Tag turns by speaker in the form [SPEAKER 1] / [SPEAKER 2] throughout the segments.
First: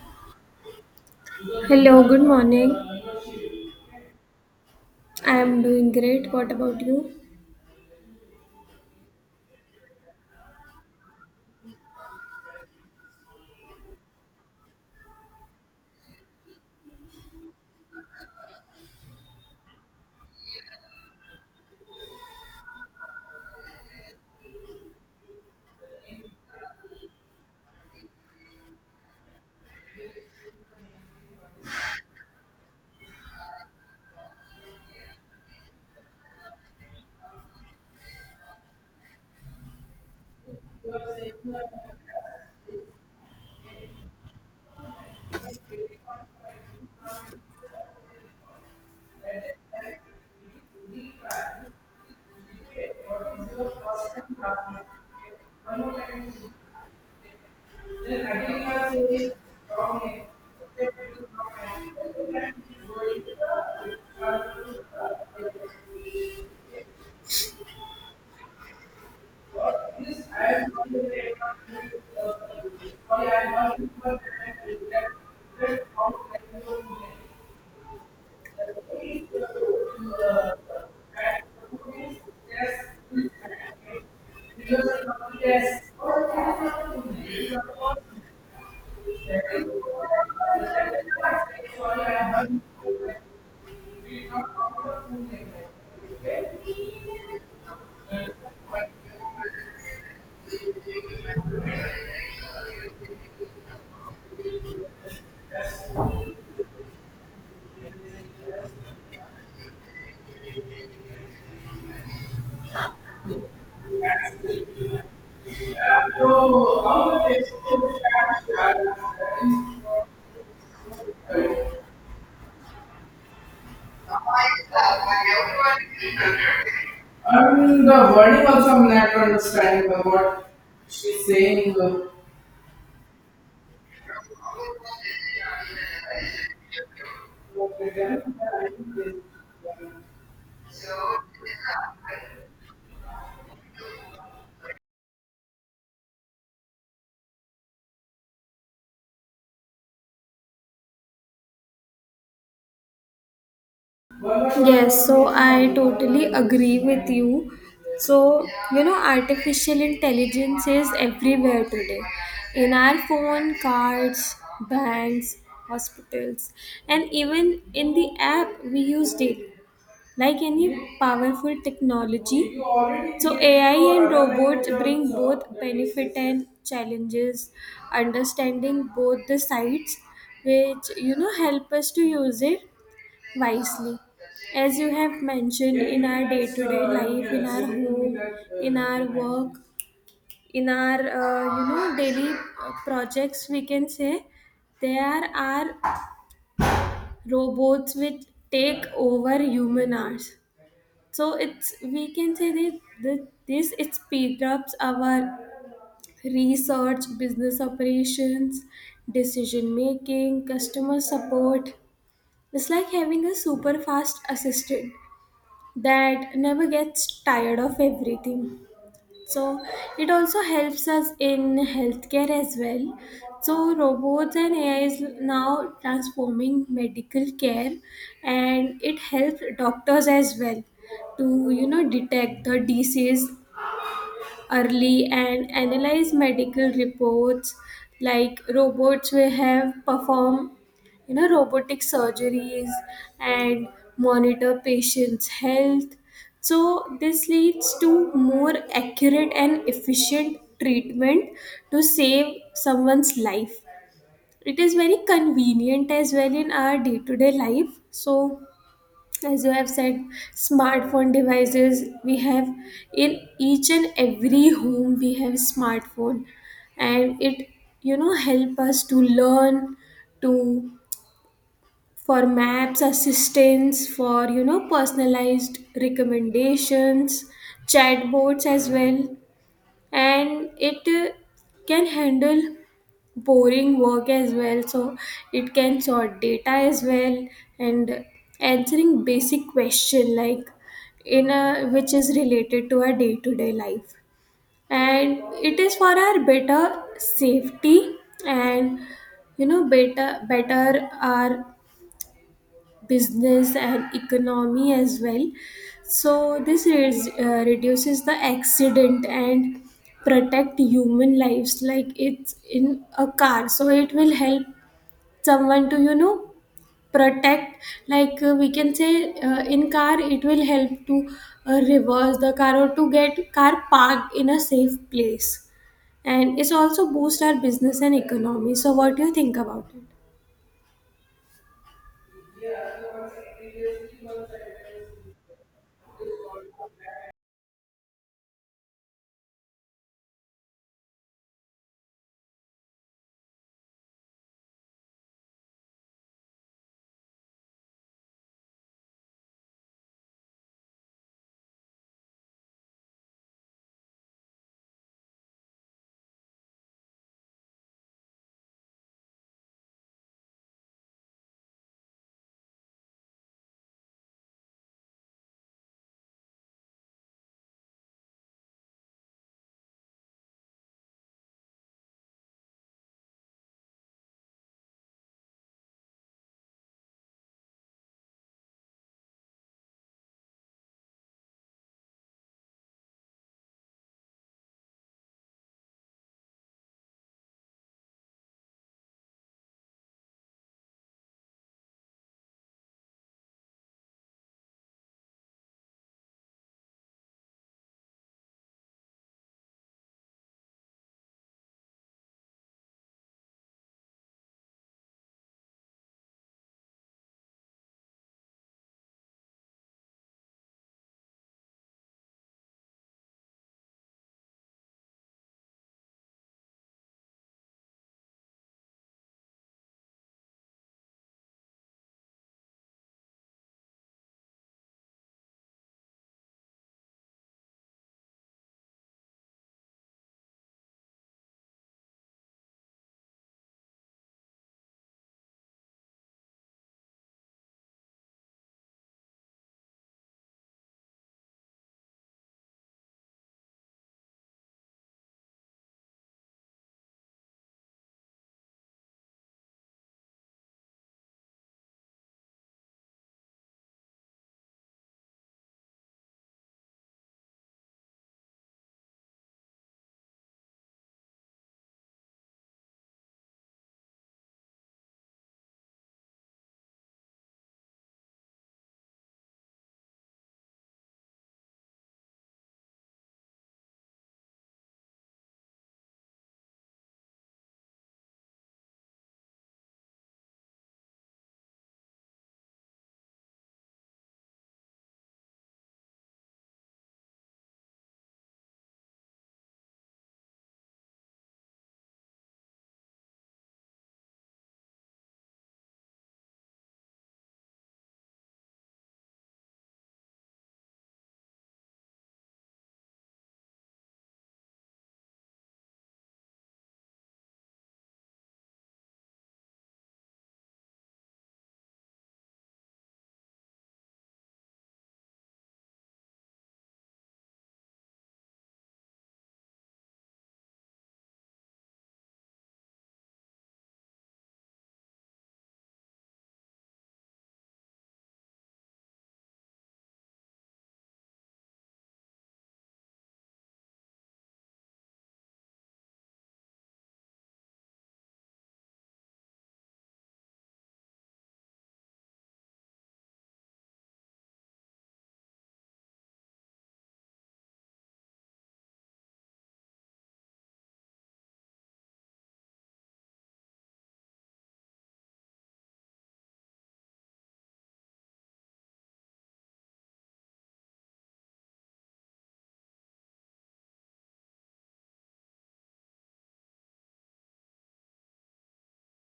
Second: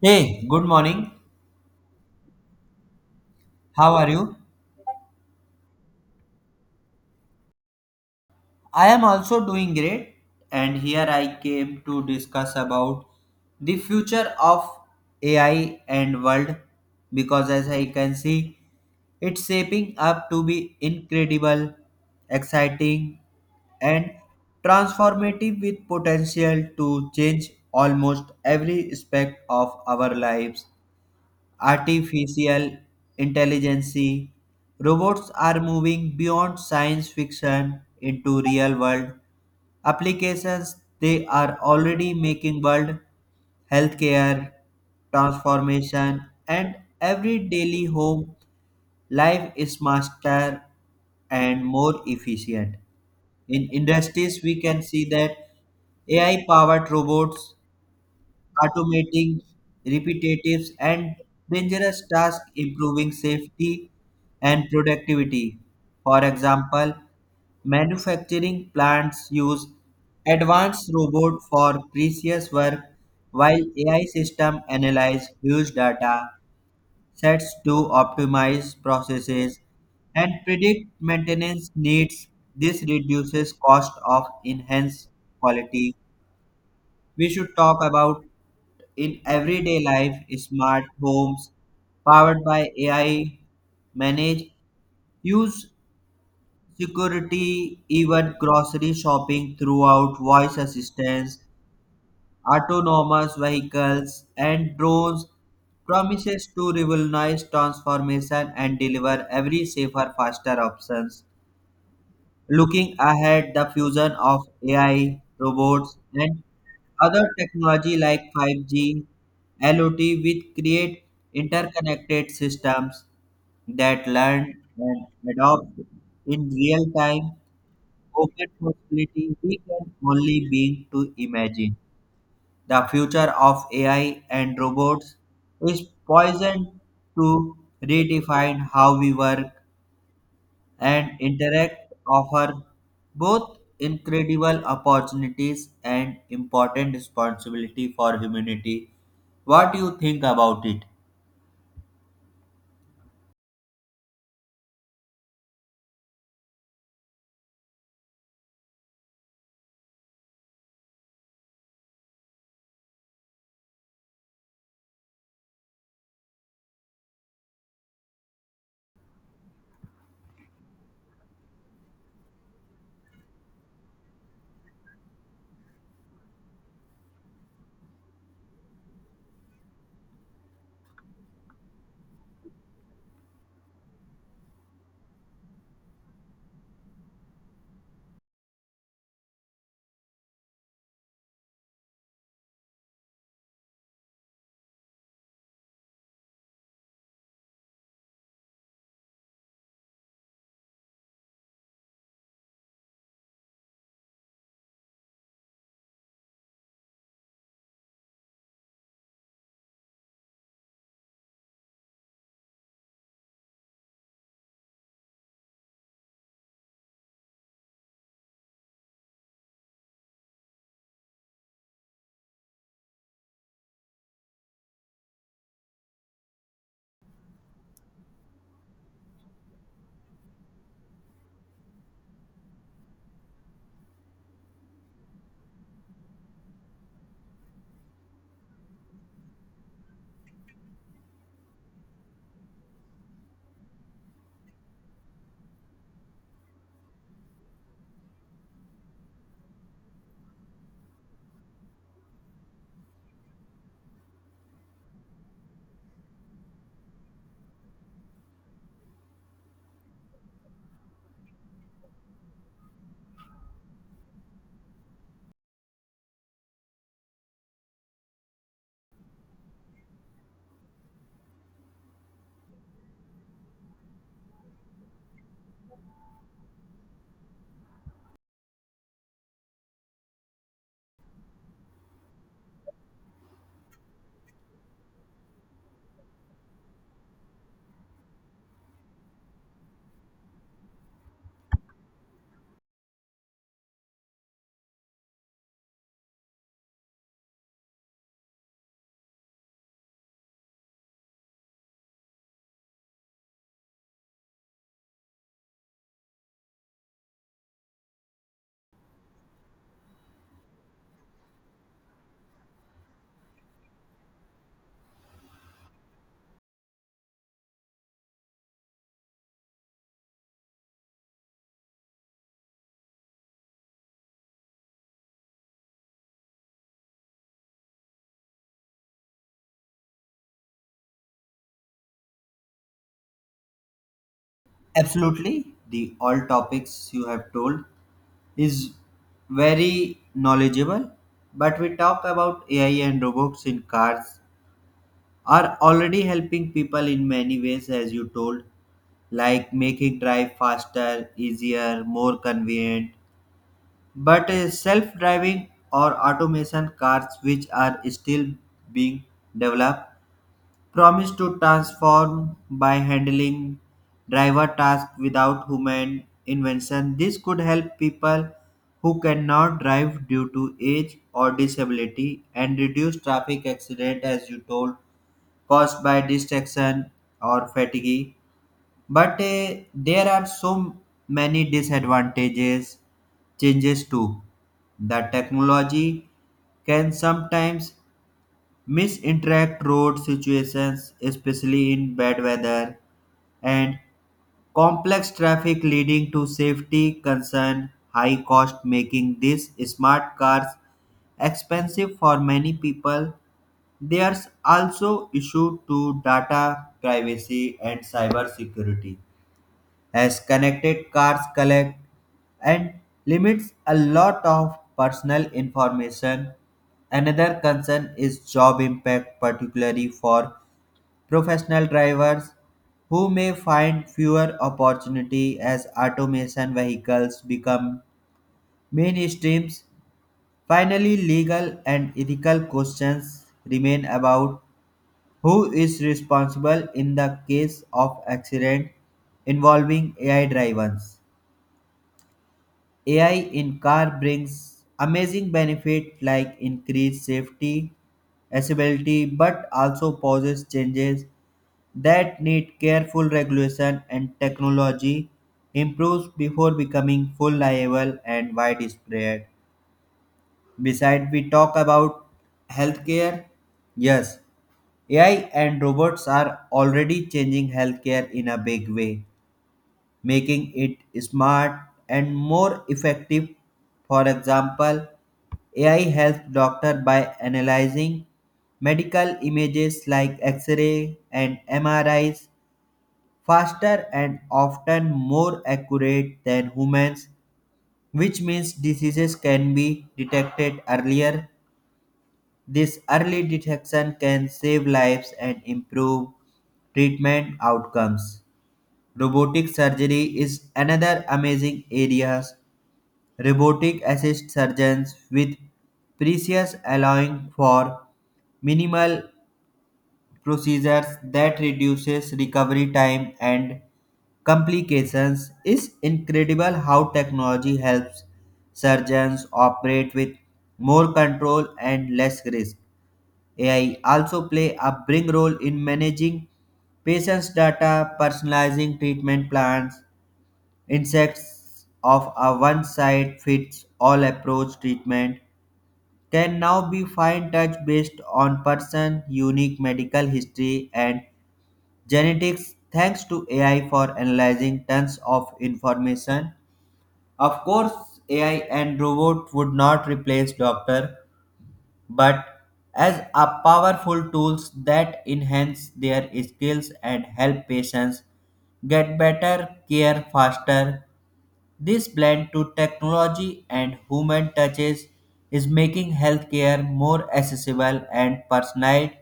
[SPEAKER 1] Hey, good morning.
[SPEAKER 2] Hello, good morning.
[SPEAKER 1] How are you?
[SPEAKER 2] I am doing great. What about you?
[SPEAKER 1] I am also doing great, and here I came to discuss about the future of AI and world because as I can see, it's shaping up to be incredible, exciting, and transformative with potential to change almost every aspect of our lives artificial intelligence. Robots are moving beyond science fiction into real world applications. They are already making world healthcare transformation and every daily home life is faster and more efficient. In industries, we can see that AI powered robots automating repetitive and dangerous tasks, improving safety and productivity. For example, manufacturing plants use advanced robots for precise work, while AI systems analyze huge data sets to optimize processes and predict maintenance needs. This reduces cost of enhanced quality. We should talk about in everyday life, smart homes powered by AI manage use security, even grocery shopping throughout voice assistance, autonomous vehicles, and drones promises to revolutionize transformation and deliver every safer, faster options. Looking ahead, the fusion of AI, robots, and other technology like 5G, LOT will create interconnected systems that learn and adopt in real time, open possibility we can only begin to imagine. The future of AI and robots is poised to redefine how we work and interact offer both incredible opportunities and important responsibility for humanity. What do you think about it?
[SPEAKER 2] Yes, so I totally agree with you. So, artificial intelligence is everywhere today in our phone, cards, banks, hospitals, and even in the app we use it. Like any powerful technology, so AI and robots bring both benefit and challenges. Understanding both the sides, which help us to use it wisely. As you have mentioned, in our day-to-day life, in our home, in our work, in our daily projects, we can say there are robots which take over human hours, so it's we can say that, the this it speeds up our research, business operations, decision making, customer support. It's like having a super fast assistant that never gets tired of everything. So, it also helps us in healthcare as well. So, robots and AI is now transforming medical care, and it helps doctors as well to detect the disease early and analyze medical reports, like robots will have perform robotic surgeries and monitor patients health. So this leads to more accurate and efficient treatment to save someone's life. It is very convenient as well in our day to day life. So as you have said, smartphone devices we have in each and every home. We have smartphone, and it help us to learn, to for maps assistance, for personalized recommendations, chatbots as well. And it can handle boring work as well. So it can sort data as well, and answering basic question like in a which is related to our day-to-day life. And it is for our better safety, and better our business and economy as well. So this is, reduces the accident and protect human lives, like it's in a car, so it will help someone to protect. Like we can say in car, it will help to reverse the car or to get car parked in a safe place. And it's also boost our business and economy. So what do you think about it?
[SPEAKER 1] Absolutely, the all topics you have told is very knowledgeable. But we talk about AI and robots in cars are already helping people in many ways, as you told, like making drive faster, easier, more convenient. But self-driving or automation cars, which are still being developed, promise to transform by handling driver tasks without human invention. This could help people who cannot drive due to age or disability and reduce traffic accident as you told caused by distraction or fatigue, but there are so many disadvantages, changes too. The technology can sometimes misinterpret road situations, especially in bad weather, and complex traffic leading to safety concern, high cost making these smart cars expensive for many people. There's also issue to data privacy and cyber security as connected cars collect and limits a lot of personal information. Another concern is job impact, particularly for professional drivers who may find fewer opportunity as automation vehicles become mainstreams. Finally, legal and ethical questions remain about who is responsible in the case of accident involving AI drivers. AI in car brings amazing benefit like increased safety, accessibility, but also poses changes that need careful regulation and technology improves before becoming full liable and widespread. Besides, we talk about healthcare. Yes, AI and robots are already changing healthcare in a big way making it smart and more effective. For example, AI helps doctor by analyzing medical images like X-ray and MRIs faster and often more accurate than humans, which means diseases can be detected earlier. This early detection can save lives and improve treatment outcomes. Robotic surgery is another amazing area, robotic assist surgeons with precious allowing for minimal procedures that reduces recovery time and complications, is incredible how technology helps surgeons operate with more control and less risk. AI also play a big role in managing patients data personalizing treatment plans insects of a one size fits all approach treatment can now be fine touch based on person unique medical history and genetics thanks to AI for analyzing tons of information. Of course, AI and robot would not replace doctor, but as a powerful tools that enhance their skills and help patients get better care faster. This blend to technology and human touches is making healthcare more accessible and personalized,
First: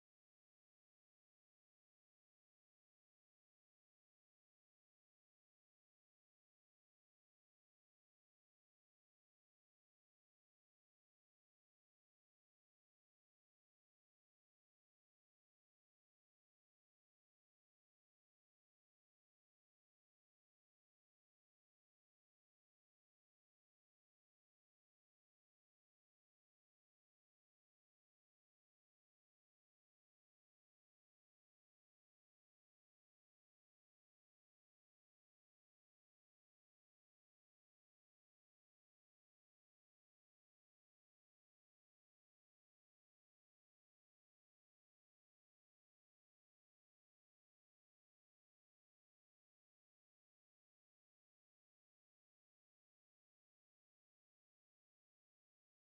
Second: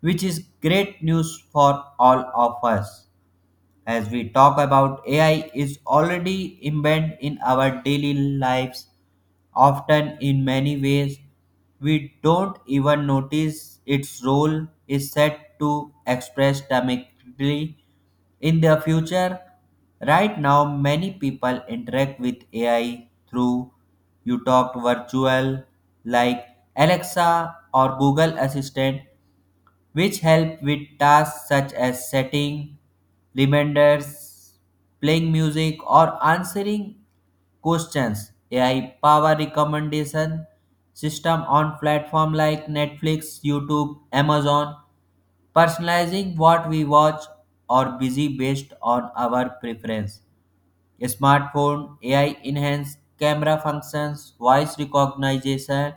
[SPEAKER 1] which is great news for all of us. As we talk about AI is already embedded in our daily lives often in many ways we don't even notice, its role is set to express dramatically in the future. Right now, many people interact with AI through you talked virtual like Alexa or Google Assistant which help with tasks such as setting reminders, playing music, or answering questions. AI power recommendation system on platform like Netflix, YouTube, Amazon, personalizing what we watch or busy based on our preference. Smartphone AI enhanced camera functions, voice recognition,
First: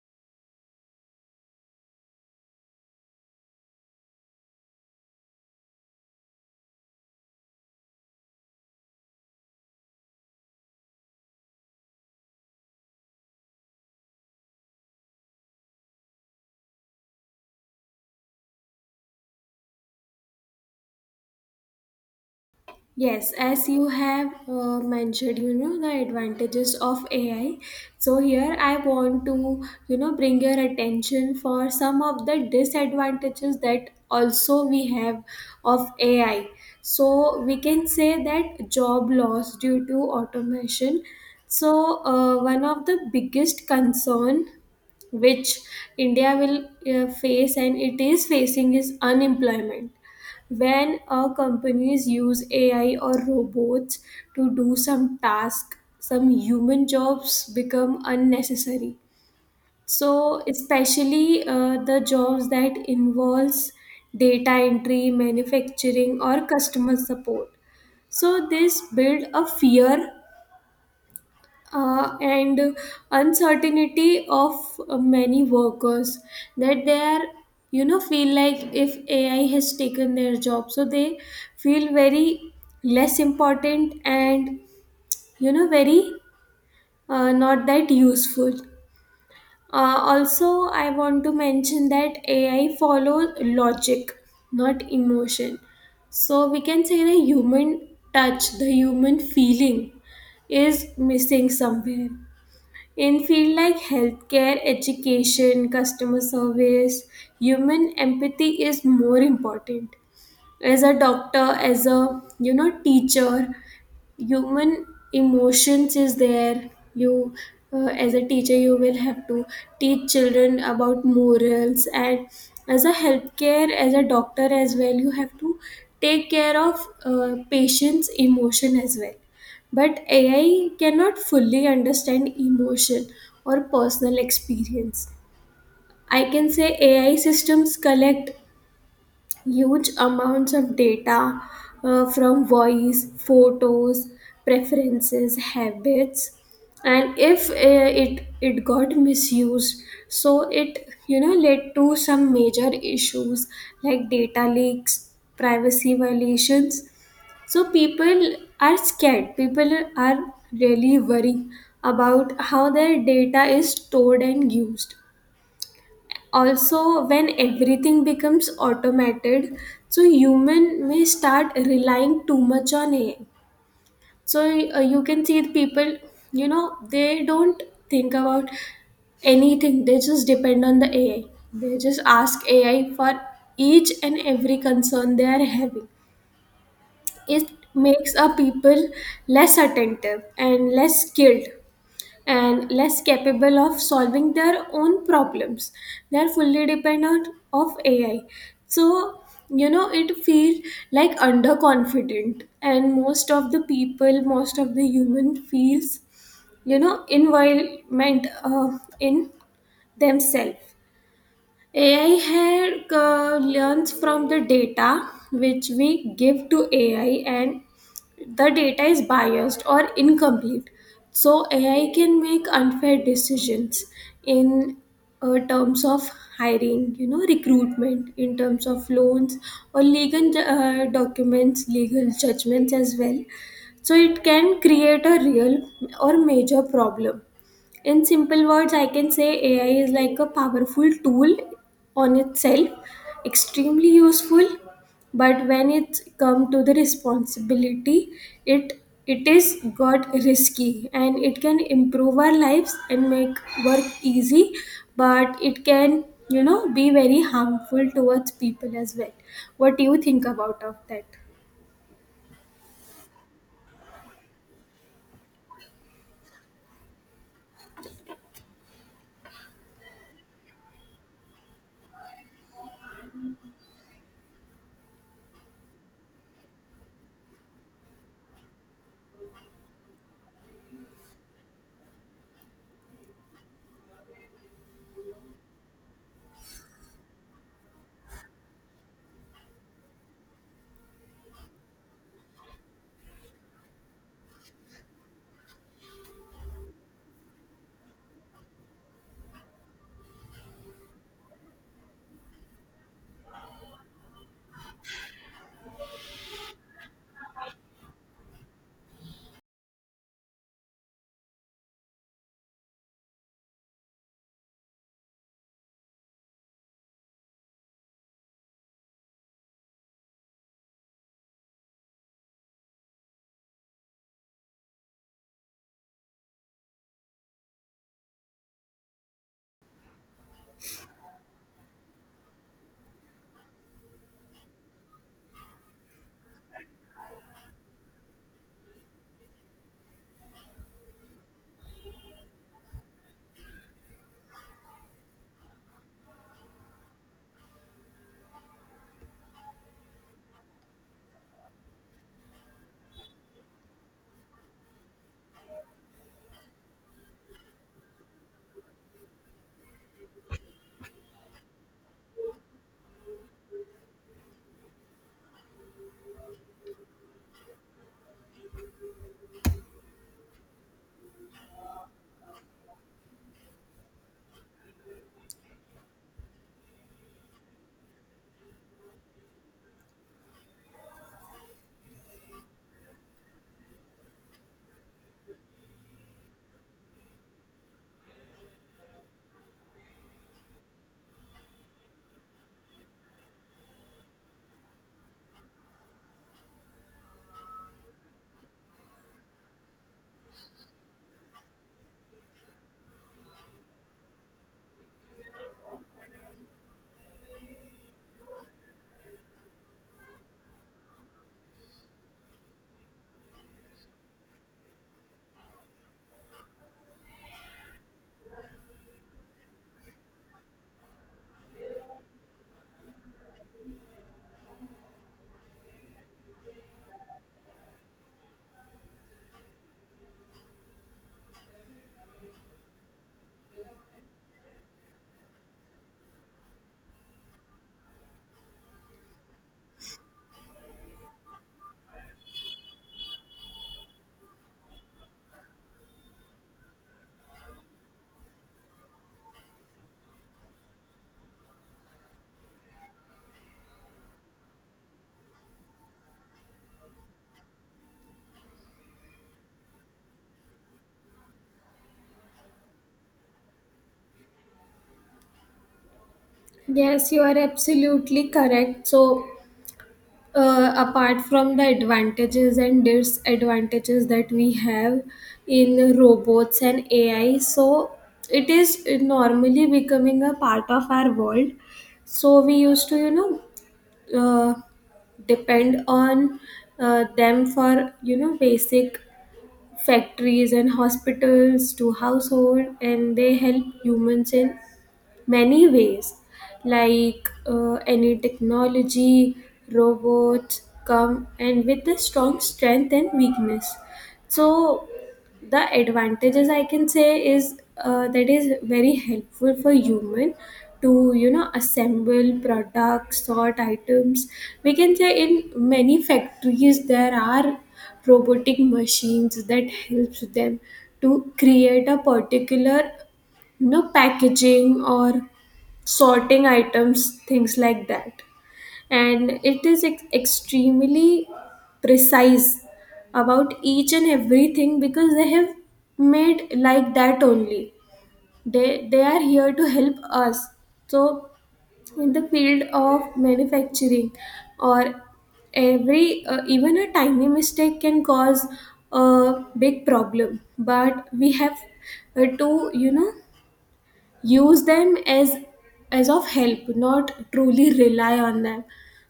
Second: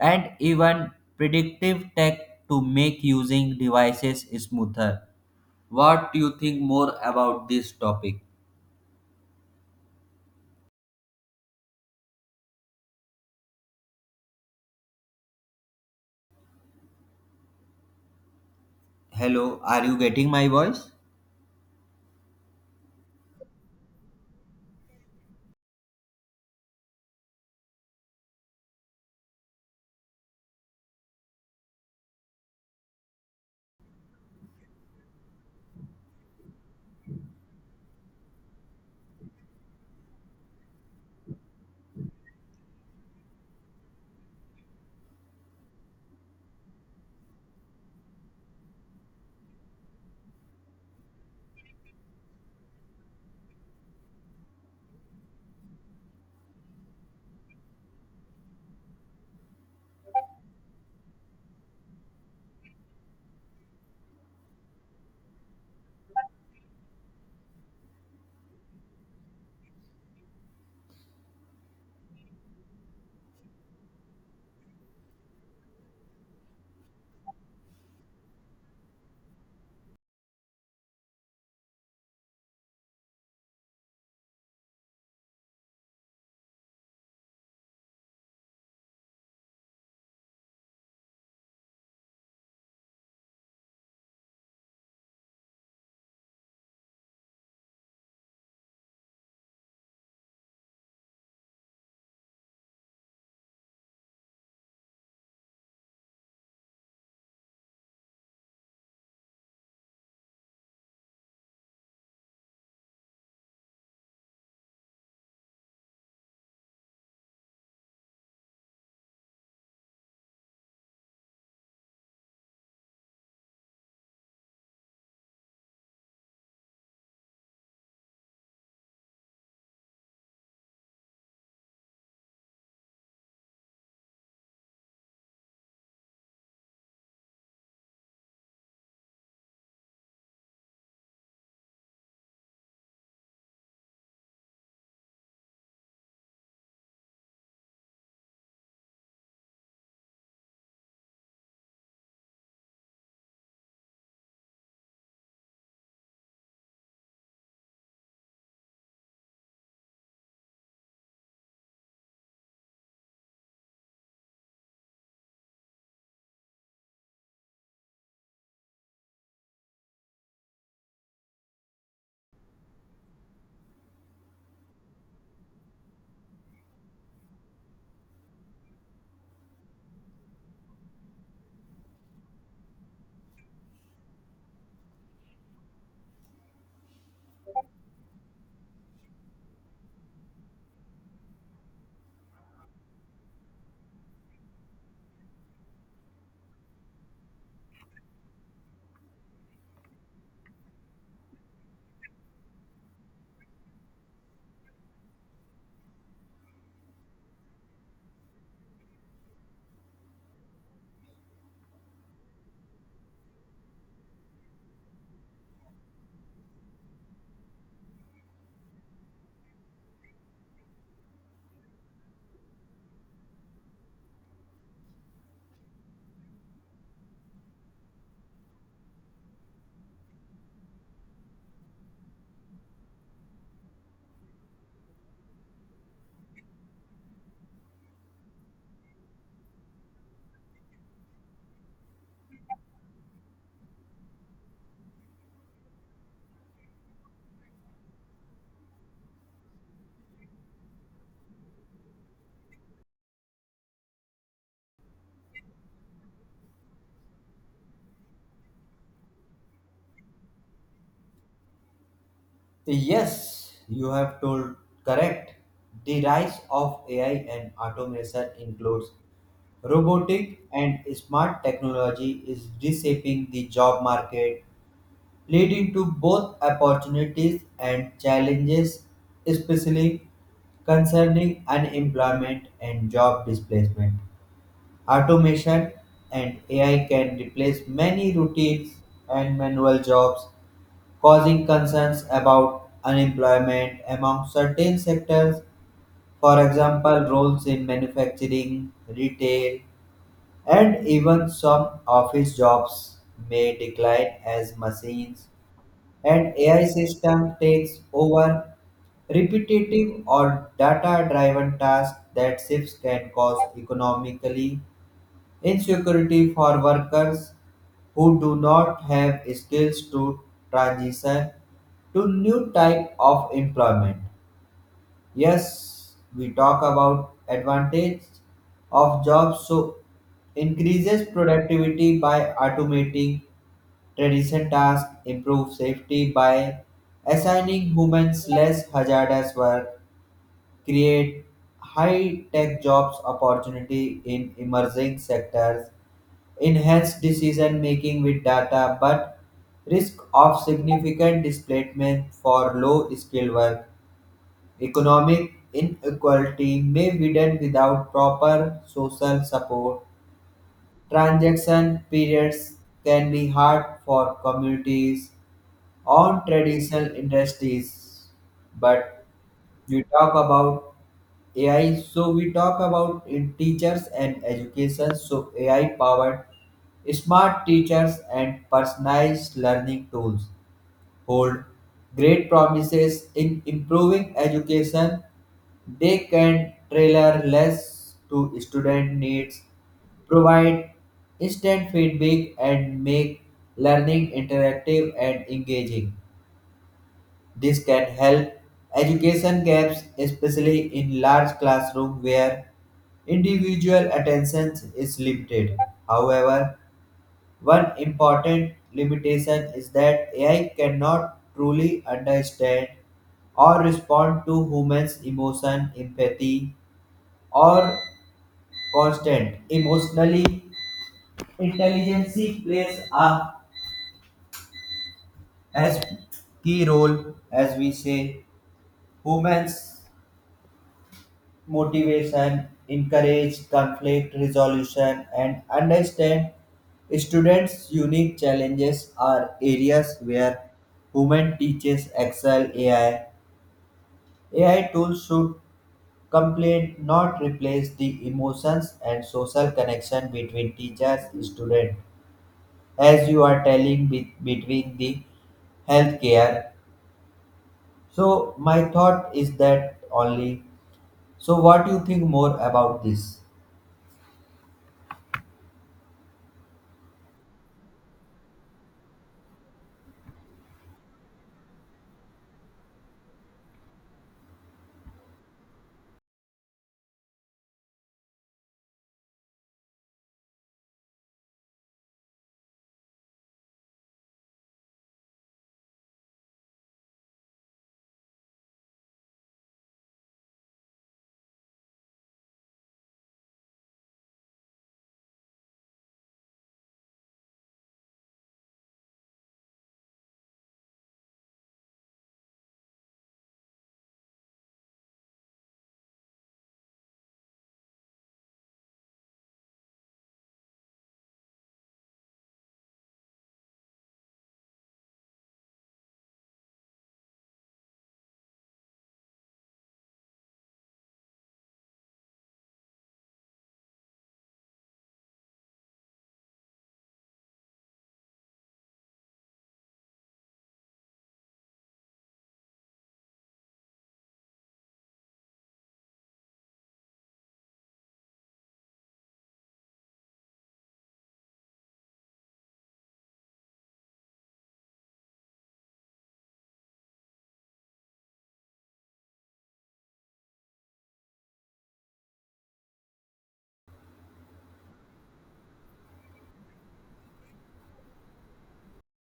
[SPEAKER 1] and even predictive tech to make using devices smoother. What do you think more about this topic? Hello, are you getting my voice?
[SPEAKER 2] Yes, as you have mentioned, the advantages of AI. So here I want to, bring your attention for some of the disadvantages that also we have of AI. So we can say that job loss due to automation. So one of the biggest concern which India will face, and it is facing, is unemployment. When companies use AI or robots to do some task, some human jobs become unnecessary. So, especially the jobs that involves data entry, manufacturing, or customer support. So, this build a fear and uncertainty of many workers that they are feel like if AI has taken their job, so they feel very less important, and very not that useful. Also I want to mention that AI follows logic, not emotion. So we can say the human touch, the human feeling, is missing somewhere in fields like healthcare, education, customer service. Human empathy is more important. As a doctor, as a teacher, human emotions is there. You uh, as a teacher you will have to teach children about morals, and as a healthcare, as a doctor as well, you have to take care of patients emotion as well, but AI cannot fully understand emotion or personal experience. I can say AI systems collect huge amounts of data from voice, photos, preferences, habits, and if it got misused, so it led to some major issues like data leaks, privacy violations. So people are scared. People are really worried about how their data is stored and used. Also, when everything becomes automated, so human may start relying too much on AI. So you can see the people, they don't think about anything. They just depend on the AI. They just ask AI for each and every concern they are having. It makes a people less attentive and less skilled and less capable of solving their own problems. They are fully dependent of AI. So it feels like underconfident, and most of the people, most of the human feels involvement in themselves. AI here learns from the data which we give to AI, and the data is biased or incomplete, so AI can make unfair decisions in terms of hiring, recruitment, in terms of loans, or legal documents, legal judgments as well. So it can create a real or major problem. In simple words, I can say AI is like a powerful tool on itself, extremely useful, but when it come to the responsibility, it it is got risky, and it can improve our lives and make work easy, but it can be very harmful towards people as well. What do you think about of that?
[SPEAKER 1] Yes, you have told correct. The rise of AI and automation includes robotic and smart technology is reshaping the job market leading to both opportunities and challenges, especially concerning unemployment and job displacement. Automation and AI can replace many routines and manual jobs, causing concerns about unemployment among certain sectors, for example, roles in manufacturing, retail, and even some office jobs may decline as machines and AI system takes over repetitive or data-driven tasks that shifts can cause economically insecurity for workers who do not have skills to transition to new type of employment. Yes, we talk about advantage of jobs. So increases productivity by automating traditional tasks, improve safety by assigning humans less hazardous work, create high-tech jobs opportunity in emerging sectors, enhance decision making with data, but risk of significant displacement for low-skilled work. Economic inequality may widen without proper social support. Transaction periods can be hard for communities on traditional industries. But you talk about AI, so we talk about in teachers and education, so AI powered smart teachers and personalized learning tools hold great promises in improving education, they can tailor less to student needs, provide instant feedback, and make learning interactive and engaging. This can help education gaps, especially in large classrooms where individual attention is limited. However, one important limitation is that AI cannot truly understand or respond to humans' emotion, empathy, or constant emotionally. Intelligence plays a as key role as we say humans motivation, encourage conflict resolution, and understand students' unique challenges are areas where human teachers excel AI. AI tools should complete, not replace, the emotions and social connection between teachers and students, as you are telling between the healthcare. So my thought is that only. So what do you think more about this?
[SPEAKER 2] Yes, you are absolutely correct. So apart from the advantages and disadvantages that we have in robots and AI, so it is normally becoming a part of our world. So we used to, uh, depend on them for, basic factories and hospitals to household, and they help humans in many ways. Like any technology, robots come and with a strong strength and weakness. So the advantages, I can say, is that is very helpful for human to assemble products, sort items. We can say in many factories there are robotic machines that helps them to create a particular, packaging or sorting items, things like that. And it is extremely precise about each and everything because they have made like that only. They are here to help us. So in the field of manufacturing, or every even a tiny mistake can cause a big problem, but we have to use them as of help, not truly rely on them.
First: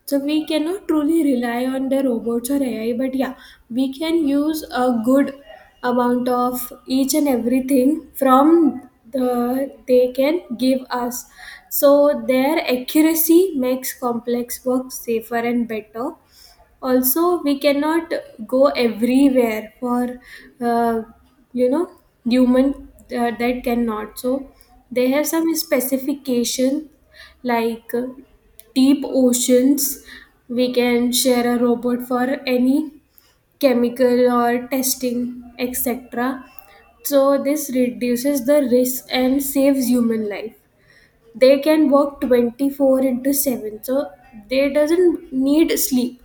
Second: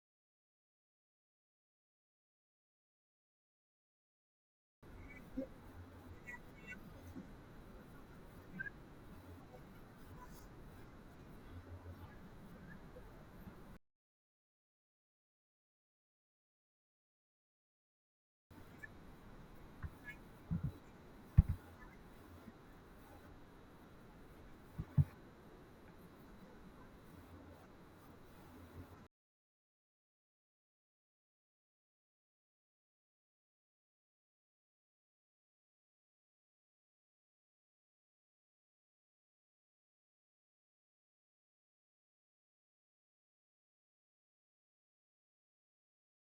[SPEAKER 2] So we cannot truly rely on the robots or AI, but yeah, we can use a good amount of each and everything from they can give us. So their accuracy makes complex work safer and better. Also we cannot go everywhere for uh, you know human that cannot. So they have some specification like deep oceans. We can share a robot for any chemical or testing, etc. So this reduces the risk and saves human life. They can work 24 into 7, so they doesn't need sleep.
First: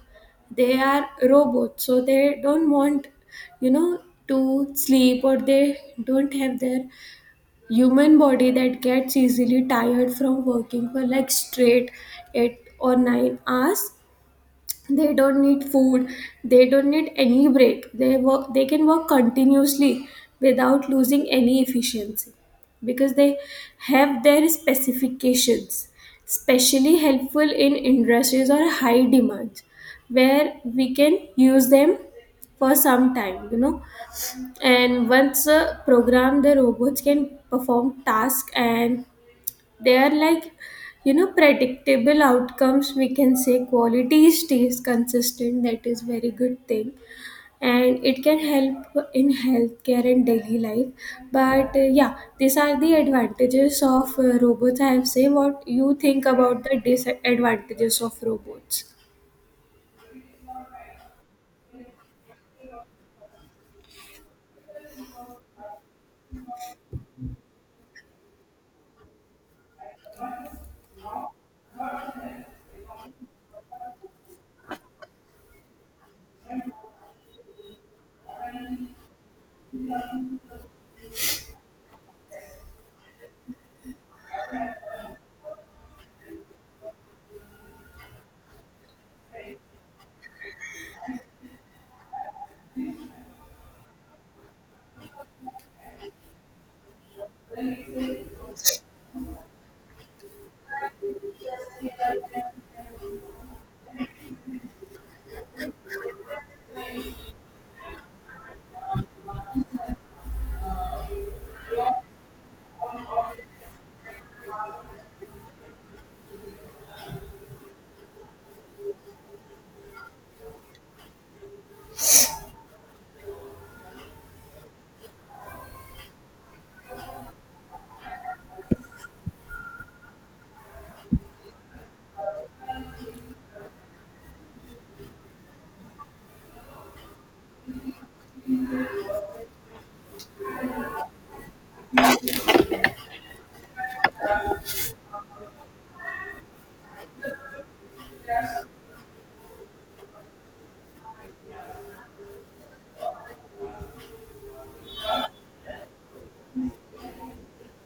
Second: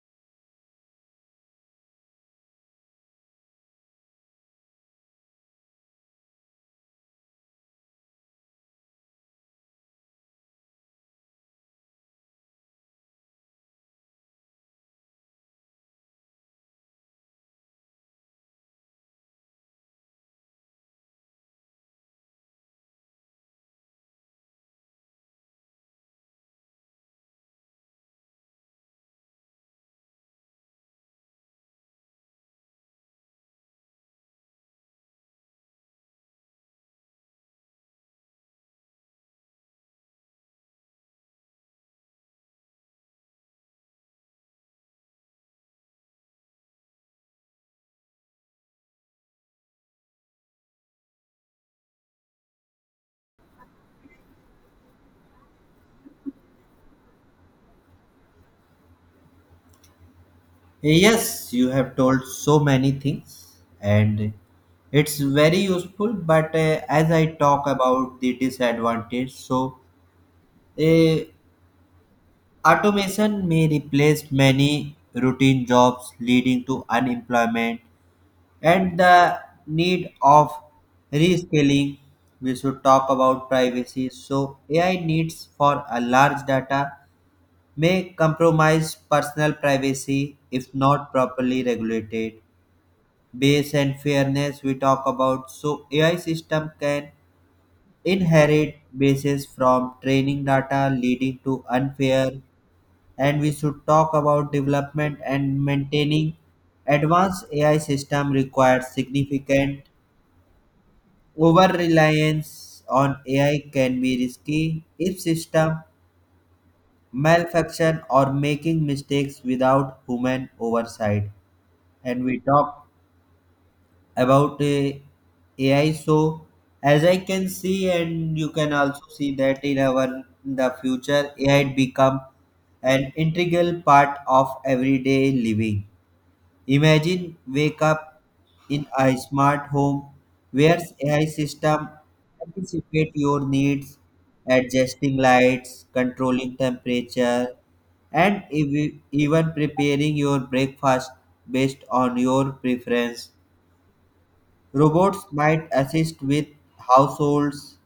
[SPEAKER 2] They are robots, so they don't want you know to sleep, or they don't have their human body that gets easily tired from working for like straight 8 or 9 hours. They don't need food, they don't need any break. They can work continuously without losing any efficiency because they have their specifications. Especially helpful in industries or high demand where we can use them for some time. And once programmed, the robots can perform tasks, and they are like, predictable outcomes. We can say quality stays consistent, that is very good thing, and it can help in healthcare and daily life. But yeah, these are the advantages of robots, I have say. What you think about the disadvantages of robots?
[SPEAKER 1] Yes, you have told so many things, and it's very useful. But as I talk about the disadvantage, so uh, automation may replace many routine jobs, leading to unemployment and the need of rescaling. We should talk about privacy. So AI needs for a large data may compromise personal privacy if not properly regulated. Base and fairness we talk about, so AI system can inherit bases from training data leading to unfair, and we should talk about development and maintaining advanced AI system requires significant over reliance on AI can be risky if system malfunction or making mistakes without human oversight. And we talk about a AI. So as I can see, and you can also see that in our in the future, AI become an integral part of everyday living. Imagine wake up in a smart home where AI system anticipate your needs, adjusting lights, controlling temperature, and even preparing your breakfast based on your preference. Robots might assist with households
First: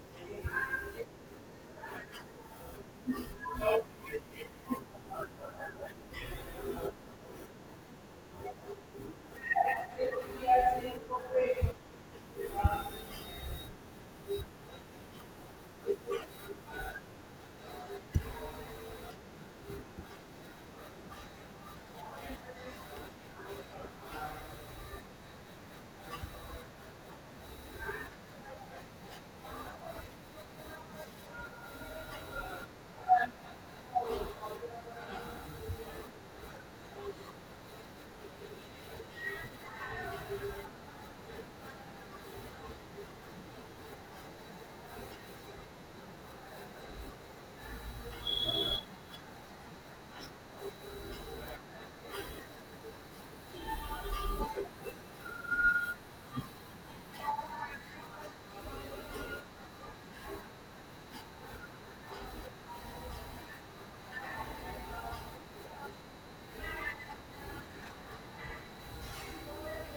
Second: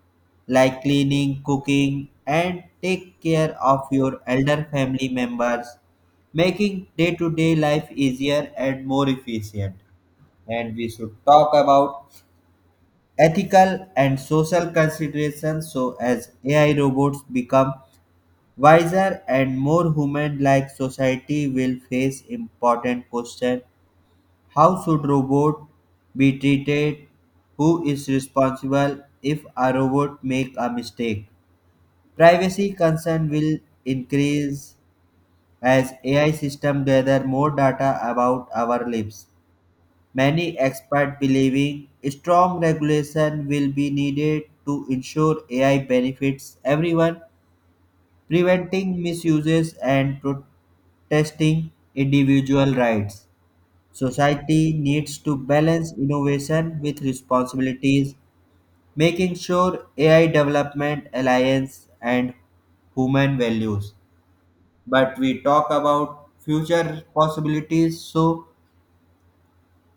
[SPEAKER 1] like cleaning, cooking, and take care of your elder family members, making day to day life easier and more efficient. And we should talk about ethical and social considerations so as AI robots become wiser and more human like, society will face important questions. How should robot be treated? Who is responsible if a robot make a mistake? Privacy concern will increase as AI system gather more data about our lives. Many experts believing strong regulation will be needed to ensure AI benefits everyone, preventing misuses and protecting individual rights. Society needs to balance innovation with responsibilities, making sure AI development alliance and human values. But we talk about future possibilities, so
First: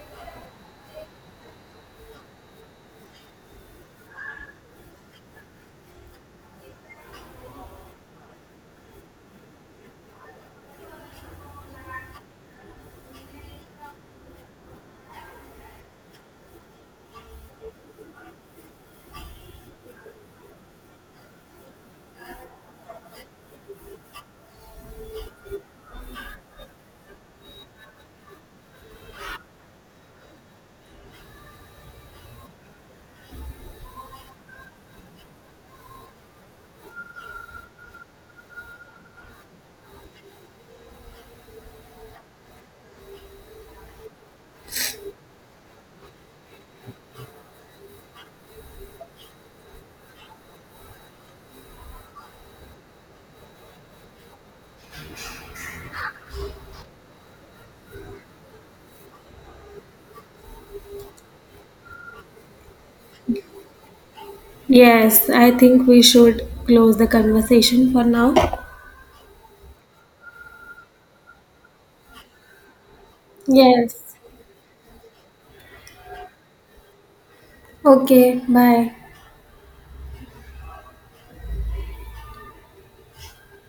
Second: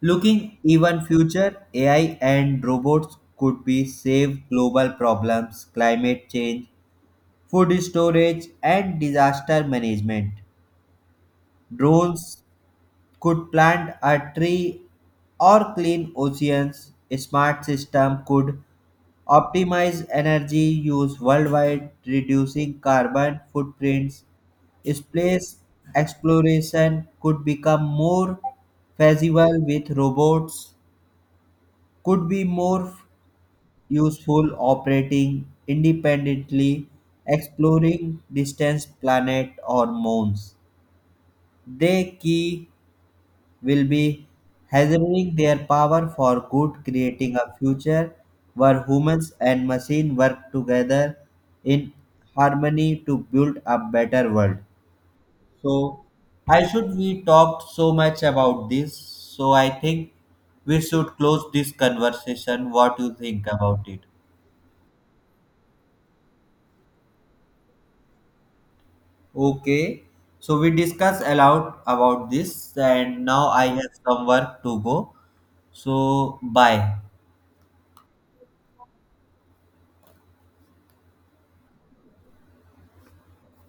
[SPEAKER 1] looking even future, AI and robots could be save global problems, climate change, food storage, and disaster management. Drones could plant a tree or clean oceans. A smart system could optimize energy use worldwide, reducing carbon footprints. Space exploration could become more feasible with robots, could be more useful operating independently, exploring distant planets or moons. The key will be hazarding their power for good, creating a future where humans and machines work together in harmony to build a better world. So, I should we talked so much about this. So, I think we should close this conversation. What you think about it?
[SPEAKER 2] Yes, I think we should close the conversation for now.
[SPEAKER 1] Okay. So we discuss aloud about this, and now I have
[SPEAKER 2] Yes.
[SPEAKER 1] some work to go. So bye.
[SPEAKER 2] Okay, bye.